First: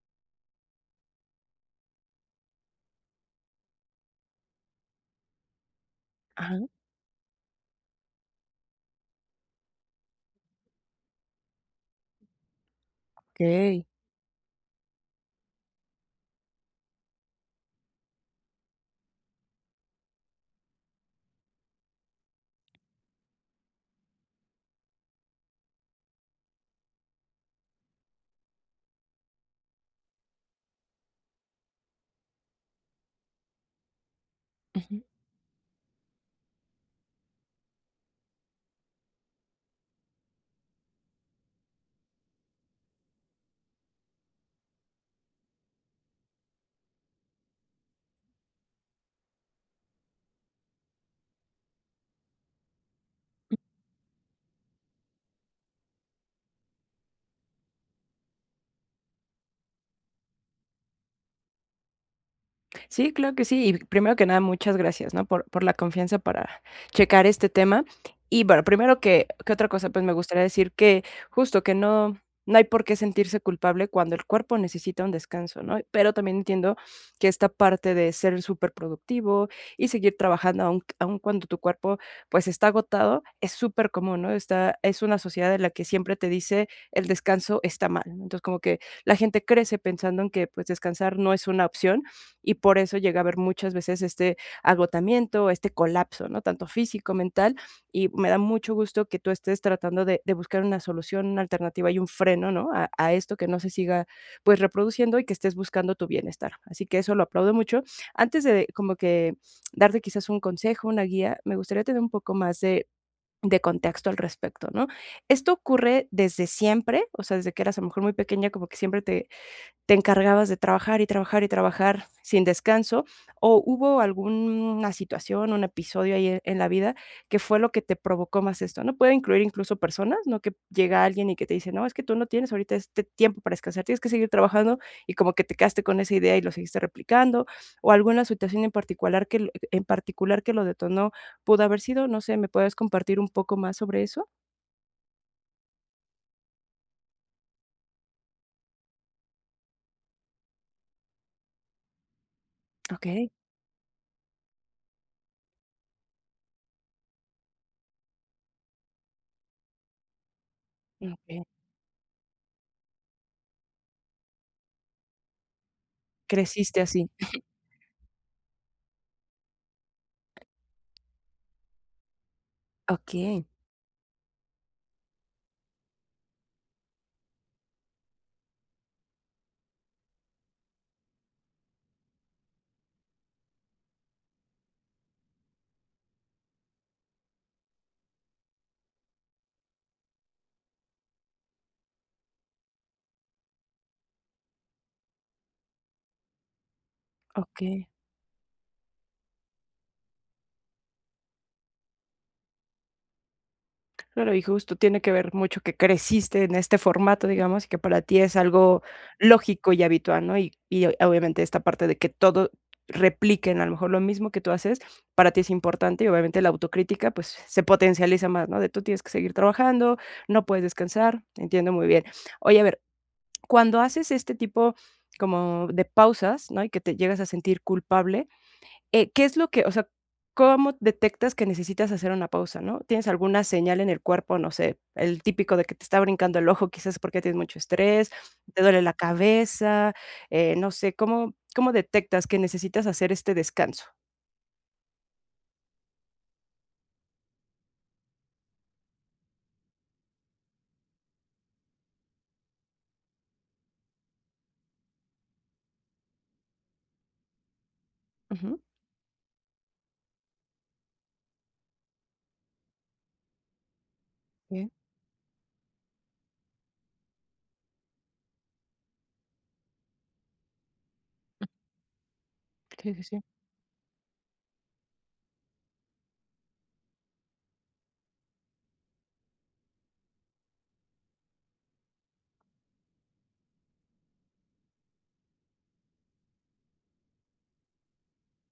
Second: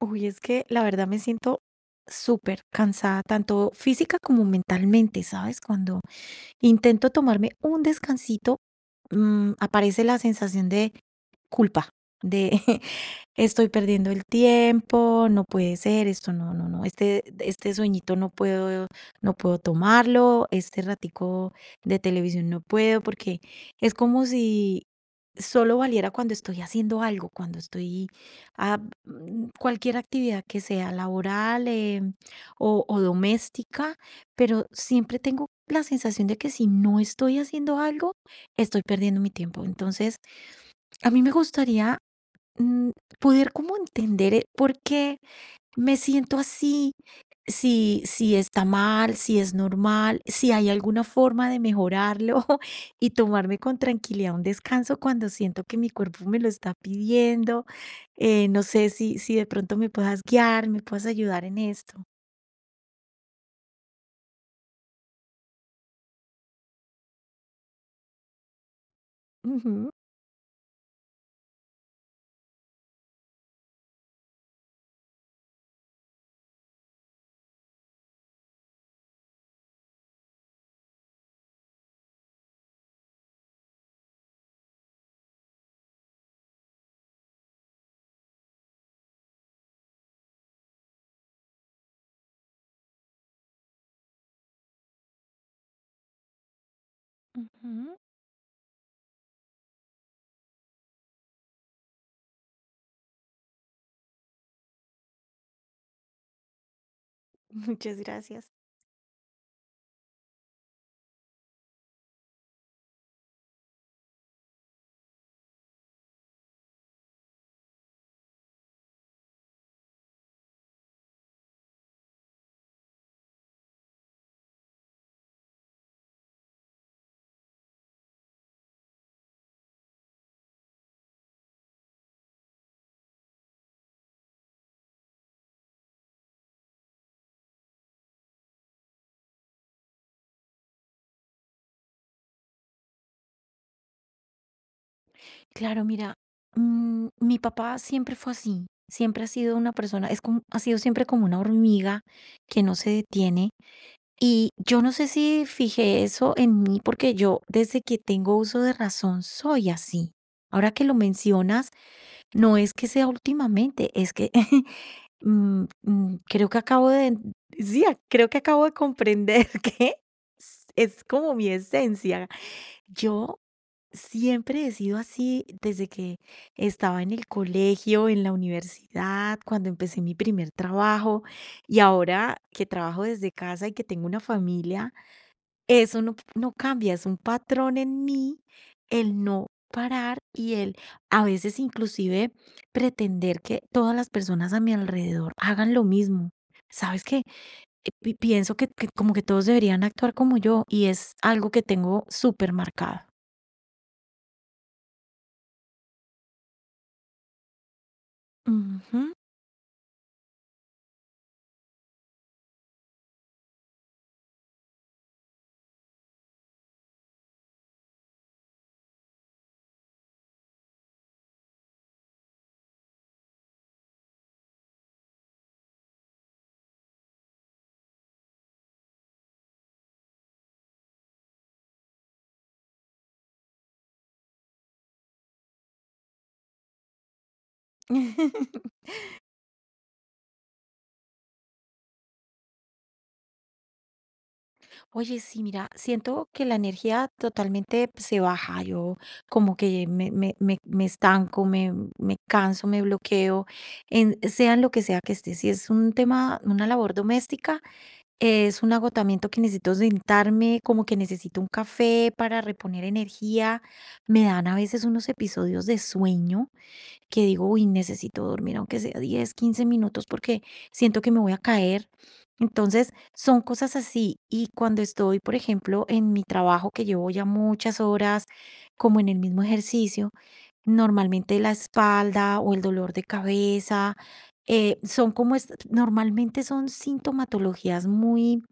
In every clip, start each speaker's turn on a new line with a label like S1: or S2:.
S1: Uy, es que la verdad me siento súper cansada, tanto física como mentalmente, ¿sabes? Cuando
S2: Ah,
S1: intento tomarme un descansito, aparece la sensación de culpa, de estoy
S2: okey.
S1: perdiendo el tiempo, no puede ser, esto no, no, no, este sueñito no puedo, no puedo tomarlo, este ratico de televisión no puedo, porque es como si solo valiera cuando estoy haciendo algo, cuando estoy a cualquier actividad que sea laboral o doméstica, pero
S2: Ujú.
S1: siempre tengo la sensación de que si no estoy haciendo algo, estoy perdiendo mi tiempo. Entonces, a mí me gustaría mm, poder como entender por qué me siento así, si está mal, si es normal, si hay alguna forma de mejorarlo y tomarme con tranquilidad un descanso cuando siento que mi cuerpo me lo está pidiendo. No sé si de pronto me puedas guiar, me puedas ayudar en esto.
S2: Sí, claro que sí. Y primero que nada, muchas gracias, ¿no? Por la confianza para checar este tema. Y bueno, primero que otra cosa,
S1: Ujú.
S2: pues me gustaría decir que justo que no hay por qué sentirse culpable cuando el cuerpo necesita un descanso, ¿no? Pero también entiendo que esta parte de ser súper productivo y seguir trabajando aun cuando tu cuerpo pues está agotado, es súper común, ¿no? Es una sociedad en la que siempre te dice el descanso está mal, ¿no? Entonces como que la gente crece pensando en que pues descansar no es una opción y por eso llega a haber muchas veces este agotamiento, este colapso, ¿no? Tanto físico, mental,
S1: Ujú.
S2: y me da mucho gusto que tú estés tratando de buscar una solución, una alternativa y un freno, ¿no? A esto que no se siga, pues, reproduciendo y que estés buscando tu bienestar. Así que eso lo aplaudo mucho.
S1: Muchas
S2: Antes
S1: gracias.
S2: de como que darte quizás un consejo, una guía, me gustaría tener un poco más de contexto al respecto, ¿no? ¿Esto ocurre desde siempre? O sea, desde que eras a lo mejor muy pequeña, como que siempre te encargabas de trabajar y trabajar y trabajar sin descanso, o hubo alguna situación, un episodio ahí en la vida que fue lo que te provocó más esto, ¿no? Puede incluir incluso personas, ¿no? Que llega alguien y que te dice, no, es que tú no tienes ahorita este tiempo para descansar, tienes que seguir trabajando y como que te quedaste con esa idea y lo seguiste replicando, o alguna situación en particular que, en particular que lo detonó, pudo haber sido, no sé, ¿me puedes compartir un poco más sobre eso?
S1: Claro, mira, mi papá siempre fue así, siempre ha sido una persona, es como, ha sido siempre como una hormiga que no se
S2: Ok,
S1: detiene. Y yo no sé si fijé eso en mí, porque yo desde que tengo uso de razón soy así. Ahora que lo
S2: ok.
S1: mencionas, no es que sea últimamente, es que creo que
S2: Creciste
S1: acabo
S2: así.
S1: de, sí, creo que acabo de comprender que es como mi esencia.
S2: Ok,
S1: Yo siempre he sido así desde que estaba en el colegio, en la universidad, cuando empecé mi primer trabajo y ahora que trabajo desde casa y que tengo una familia, eso no, no cambia, es un patrón en mí el no parar y el a veces inclusive pretender que todas las personas a mi alrededor hagan lo mismo. ¿Sabes qué?
S2: ok.
S1: Pienso que como que todos deberían actuar como yo y es algo que tengo súper marcado.
S2: Claro, y justo tiene que ver mucho que creciste en este formato, digamos, y que para ti es algo
S1: Ujú.
S2: lógico y habitual, ¿no? Obviamente esta parte de que todo repliquen a lo mejor lo mismo que tú haces, para ti es importante y obviamente la autocrítica, pues, se potencializa más, ¿no? De tú tienes que seguir trabajando, no puedes descansar, entiendo muy bien. Oye, a ver, cuando haces este tipo como de pausas, ¿no? Y que te llegas a sentir culpable, ¿qué es lo que, o sea, cómo detectas que necesitas hacer una pausa, ¿no? ¿Tienes alguna señal en el cuerpo? No sé, el típico de que te está brincando el ojo, quizás porque tienes mucho estrés, te duele la cabeza, no sé, ¿cómo detectas que necesitas hacer este descanso?
S1: Oye, sí, mira, siento que la energía totalmente pues, se baja, yo como que me estanco, me canso, me bloqueo, sea en lo que sea que esté. Si es un tema, una labor doméstica,
S2: Ujú.
S1: es un agotamiento que necesito sentarme, como que necesito un café para reponer energía. Me dan a
S2: Bien,
S1: veces unos episodios de sueño que digo, uy, necesito dormir aunque sea 10, 15 minutos porque siento que me voy a caer. Entonces,
S2: sí, sí, sí.
S1: son cosas así. Y cuando estoy, por ejemplo, en mi trabajo que llevo ya muchas horas, como en el mismo ejercicio, normalmente la espalda o el dolor de cabeza, son como, normalmente son sintomatologías muy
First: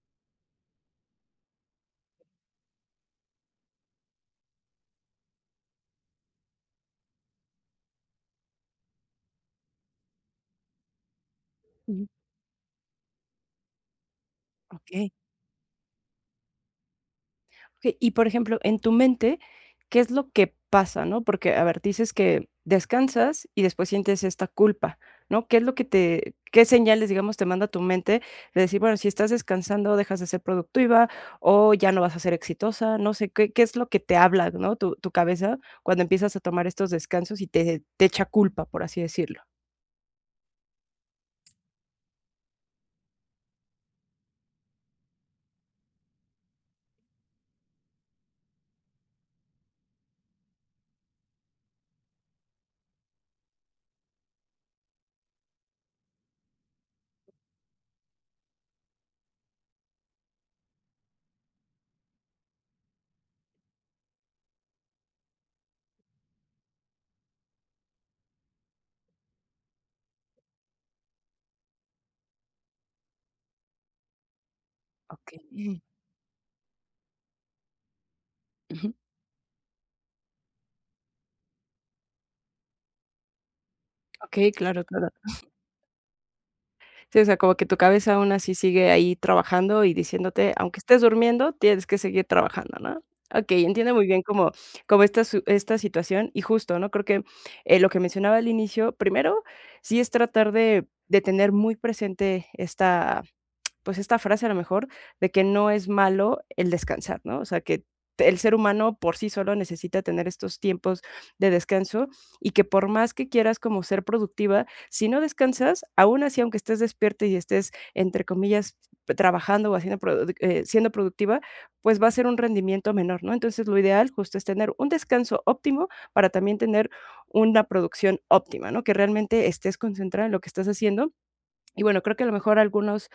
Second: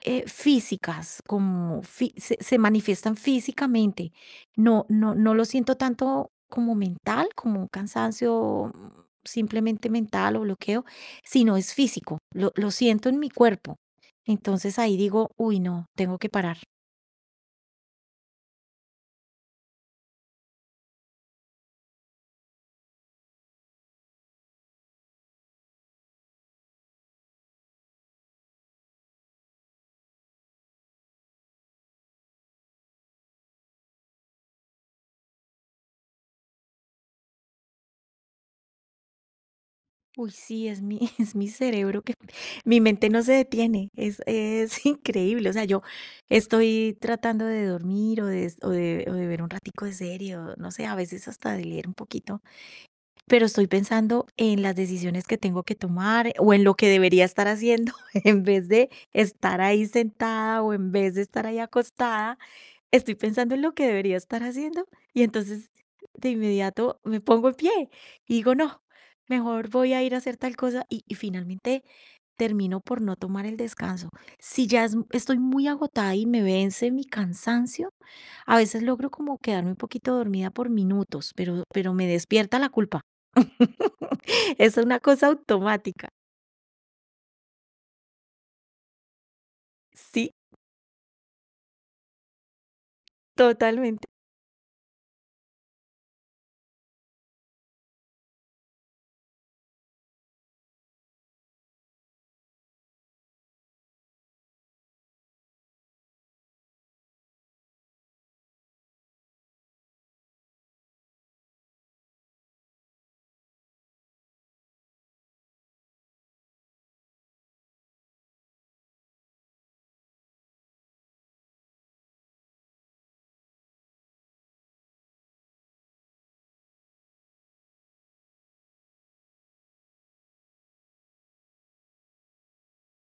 S1: físicas, como fí se manifiestan físicamente. No lo siento tanto como mental, como un cansancio simplemente mental o bloqueo, sino es
S2: Ujú.
S1: físico, lo siento en mi cuerpo. Entonces
S2: Ok.
S1: ahí digo: "Uy, no, tengo que parar".
S2: Okey, y por ejemplo, en tu mente, ¿qué es lo que pasa, ¿no? Porque, a ver, dices que descansas y después sientes esta culpa, ¿no? ¿Qué es lo que te qué señales, digamos, te manda tu mente de decir, bueno, si estás descansando, dejas de ser productiva o ya no vas a ser exitosa? No sé, ¿qué es lo que te habla, ¿no? Tu cabeza cuando empiezas a tomar estos descansos y te echa culpa, por así decirlo.
S1: Uy, sí, es mi es mi cerebro que mi mente no se detiene, es increíble. O sea, yo estoy tratando de dormir o de ver un ratico de serie o no sé, a veces hasta de leer un poquito pero estoy pensando en las decisiones que tengo que tomar o en lo que debería estar haciendo en vez de estar ahí sentada o en vez de estar ahí acostada. Estoy pensando en lo que debería estar haciendo y entonces de inmediato me pongo en pie y digo, no, mejor voy a ir a hacer tal cosa y finalmente termino por no tomar el descanso. Si ya estoy
S2: Okey.
S1: muy agotada y me vence mi cansancio, a veces
S2: Ujú.
S1: logro como quedarme un poquito dormida por minutos, pero me despierta la culpa.
S2: Okey,
S1: Es
S2: claro,
S1: una
S2: claro.
S1: cosa automática.
S2: Sí, o sea, como que tu cabeza aún así sigue ahí trabajando y
S1: Sí,
S2: diciéndote, aunque estés durmiendo, tienes que seguir trabajando, ¿no? Okey, entiendo muy
S1: totalmente.
S2: bien como esta su esta situación y justo, ¿no? Creo que, lo que mencionaba al inicio, primero, sí es tratar de tener muy presente esta esta frase a lo mejor de que no es malo el descansar, ¿no? O sea, que el ser humano por sí solo necesita tener estos tiempos de descanso y que por más que quieras como ser productiva, si no descansas, aún así, aunque estés despierta y estés, entre comillas, trabajando o haciendo produ siendo productiva, pues va a ser un rendimiento menor, ¿no? Entonces, lo ideal justo es tener un descanso óptimo para también tener una producción óptima, ¿no? Que realmente estés concentrada en lo que estás haciendo y bueno, creo que a lo mejor algunas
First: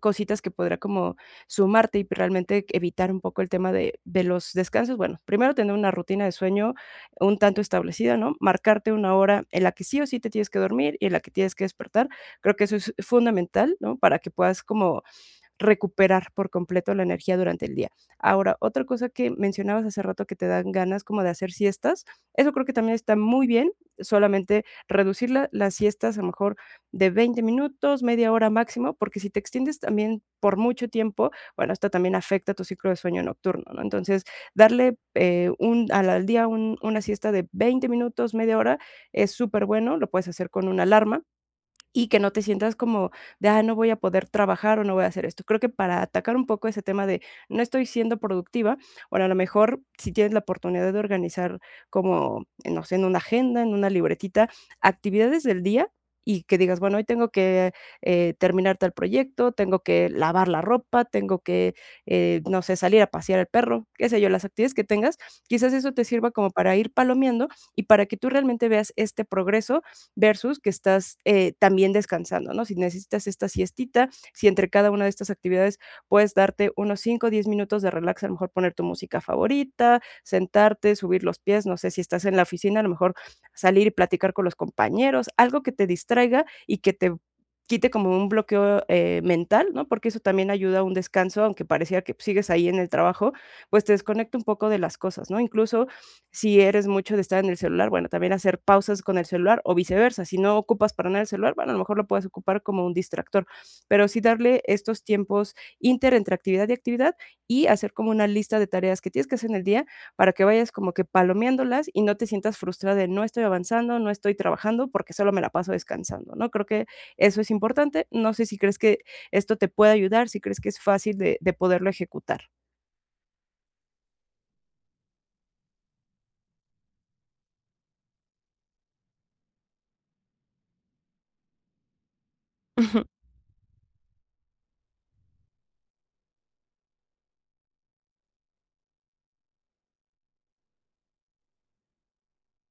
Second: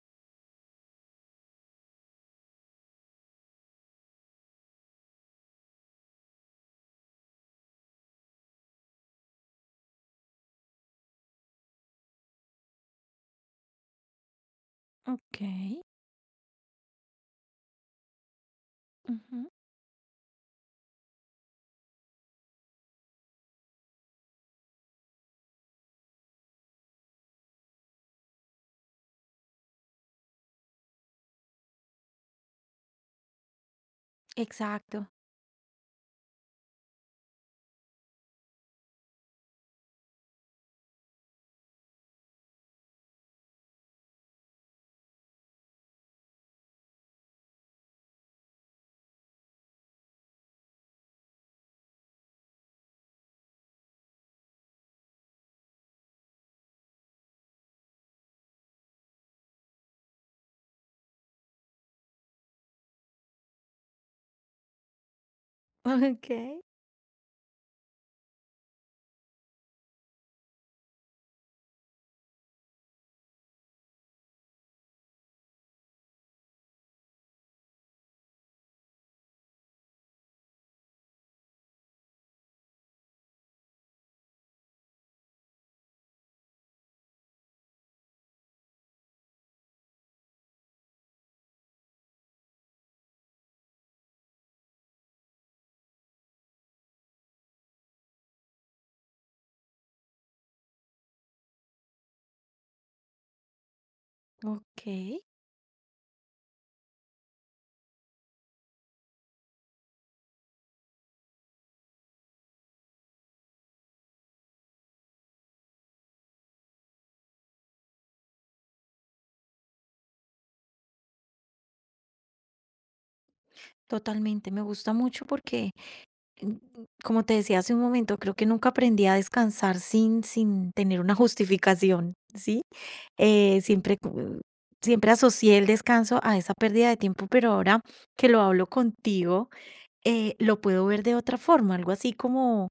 S2: cositas que podrá como sumarte y realmente evitar un poco el tema de los descansos. Bueno, primero tener una rutina de sueño un tanto establecida, ¿no? Marcarte una hora en la que sí o sí te tienes que dormir y en la que tienes que despertar. Creo que eso es fundamental, ¿no? Para que puedas como
S1: Ok.
S2: recuperar por completo la energía durante el día. Ahora, otra cosa que
S1: Ujú.
S2: mencionabas hace rato que te dan ganas como de hacer siestas, eso creo que también está muy bien, solamente reducir las siestas a lo mejor de 20 minutos, media hora máximo, porque si te extiendes también por mucho tiempo, bueno, esto también afecta tu ciclo de sueño nocturno, ¿no? Entonces, darle
S1: Exacto.
S2: al día una siesta de 20 minutos, media hora, es súper bueno, lo puedes hacer con una alarma y que no te sientas como de: "Ah, no voy a poder trabajar o no voy a hacer esto". Creo que para atacar un poco ese tema de no estoy siendo productiva, bueno, a lo mejor si tienes la oportunidad de organizar como, no sé, en una agenda, en una libretita, actividades del día y que digas: "Bueno, hoy tengo que, terminar tal proyecto, tengo que lavar la ropa, tengo que, no sé, salir a pasear al perro", qué sé yo, las actividades que tengas, quizás eso te sirva como
S1: Ok.
S2: para ir palomeando y para que tú realmente veas este progreso versus que estás también descansando, ¿no? Si necesitas esta siestita, si entre cada una de estas actividades puedes darte unos 5, o 10 minutos de relax, a lo mejor poner tu música favorita, sentarte, subir los pies, no sé si estás en la oficina, a lo mejor salir y platicar con los compañeros, algo que te distraiga y que te quite como un bloqueo mental, ¿no? Porque eso también ayuda a un descanso, aunque parecía que sigues ahí en el trabajo, pues te desconecta un poco de las cosas, ¿no? Incluso si eres mucho de estar en el celular, bueno, también hacer pausas con el celular o viceversa. Si no ocupas para nada el celular, bueno, a lo mejor lo puedes ocupar como un distractor, pero sí darle
S1: Ok.
S2: estos tiempos inter entre actividad y actividad y hacer como una lista de tareas que tienes que hacer en el día para que vayas como que palomeándolas y no te sientas frustrada de no estoy avanzando, no estoy trabajando porque solo me la paso descansando, ¿no? Creo que eso es importante. No sé si crees que esto te puede ayudar, si crees que es fácil de poderlo ejecutar.
S1: Totalmente, me gusta mucho porque, mm, como te decía hace un momento, creo que nunca aprendí a descansar sin tener una justificación, ¿sí?
S2: Ujú,
S1: Siempre, siempre asocié el descanso a esa pérdida de tiempo, pero ahora que lo hablo contigo, lo puedo ver de otra forma, algo así como,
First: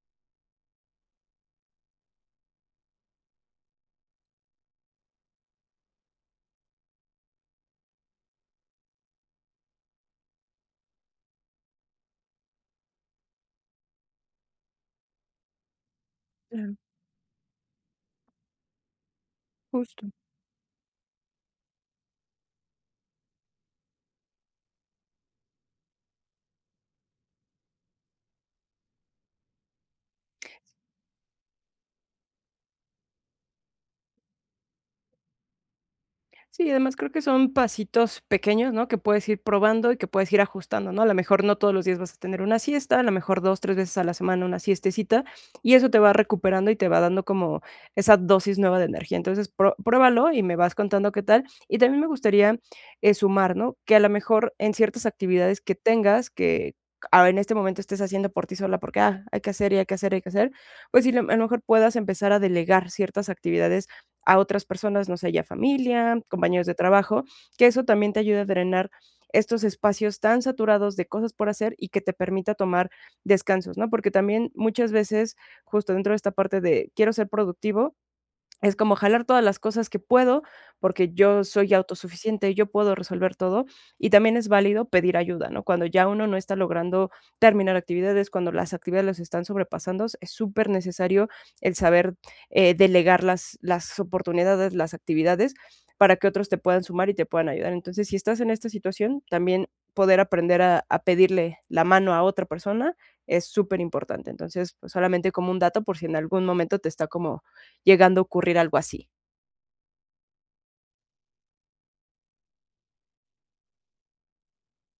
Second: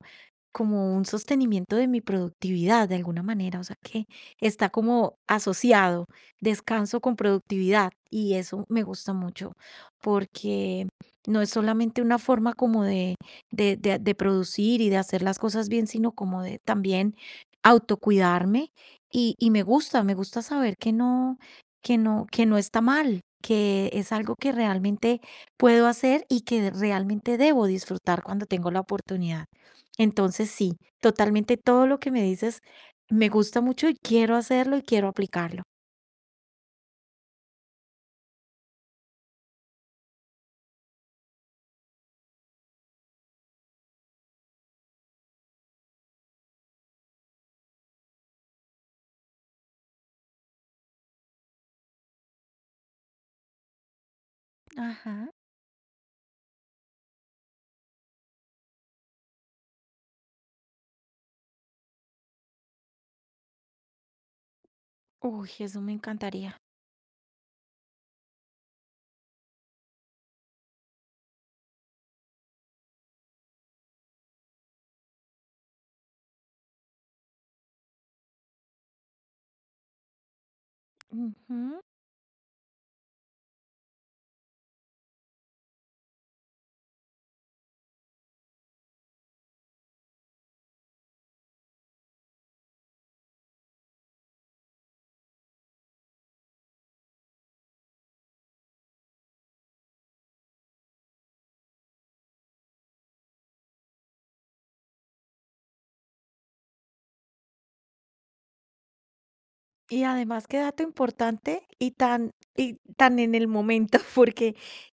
S1: como un sostenimiento de mi productividad de alguna manera, o sea que está como asociado descanso con productividad y eso me gusta mucho porque no es solamente una forma como de, de producir y de hacer las cosas bien, sino como de
S2: claro,
S1: también autocuidarme y
S2: justo.
S1: me gusta saber que no, que no está mal, que es algo que realmente puedo hacer y que realmente debo disfrutar cuando tengo la oportunidad. Entonces, sí, totalmente todo lo que me dices me gusta mucho y quiero hacerlo y quiero aplicarlo.
S2: Sí, además creo que son pasitos pequeños, ¿no? Que puedes ir probando y que puedes ir ajustando, ¿no? A lo mejor no todos los días vas a tener una siesta, a lo mejor 2 3 veces a la semana una siestecita, y eso te va recuperando y te va dando como esa dosis nueva de energía. Entonces, pro pruébalo y me vas contando qué tal. Y también me gustaría, sumar, ¿no? Que a lo mejor en ciertas
S1: Ajá.
S2: actividades que tengas, que a en este momento estés haciendo por ti sola porque, ah, hay que hacer, y hay que hacer, pues sí, a lo mejor puedas empezar a delegar ciertas actividades a otras personas, no sé, ya
S1: Uy, eso me
S2: familia,
S1: encantaría.
S2: compañeros de trabajo, que eso también te ayude a drenar estos espacios tan saturados de cosas por hacer y que te permita tomar descansos, ¿no? Porque también muchas veces, justo dentro de esta parte de quiero ser productivo, es como jalar todas las cosas que puedo, porque yo soy
S1: Ujú.
S2: autosuficiente, yo puedo resolver todo, y también es válido pedir ayuda, ¿no? Cuando ya uno no está logrando terminar actividades, cuando las actividades los están sobrepasando, es súper necesario el saber, delegar las oportunidades, las actividades, para que otros te puedan sumar y te puedan ayudar. Entonces, si estás en esta situación, también poder aprender a pedirle la mano a otra persona es súper importante. Entonces, pues, solamente como un dato por si en algún momento te está como llegando a ocurrir algo así.
S1: Y además, qué dato importante y tan en el momento, porque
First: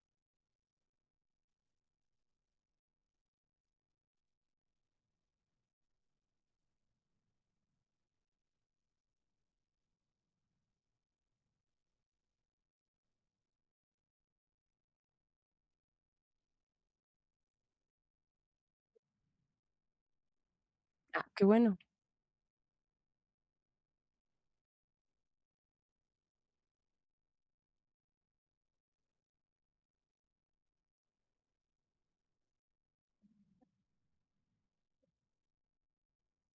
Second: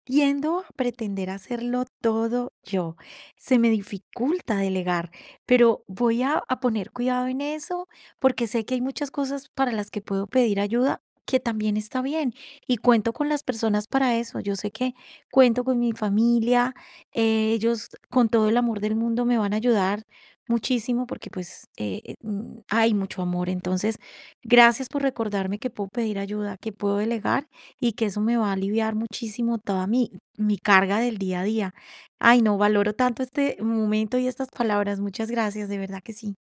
S1: tiendo a pretender hacerlo todo yo. Se me dificulta delegar, pero voy a poner cuidado en eso porque sé que hay muchas cosas para las que puedo pedir ayuda, que también está bien. Y cuento con las personas para eso. Yo sé que cuento con mi familia, ellos con todo el amor del mundo me van a ayudar muchísimo
S2: Ah,
S1: porque
S2: qué
S1: pues
S2: bueno.
S1: hay mucho amor. Entonces, gracias por recordarme que puedo pedir ayuda, que puedo delegar y que eso me va a aliviar muchísimo toda mi, mi carga del día a día. Ay, no, valoro tanto este momento y estas palabras. Muchas gracias, de verdad que sí.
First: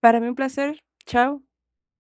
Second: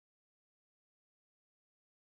S2: Para mí un placer. Chao.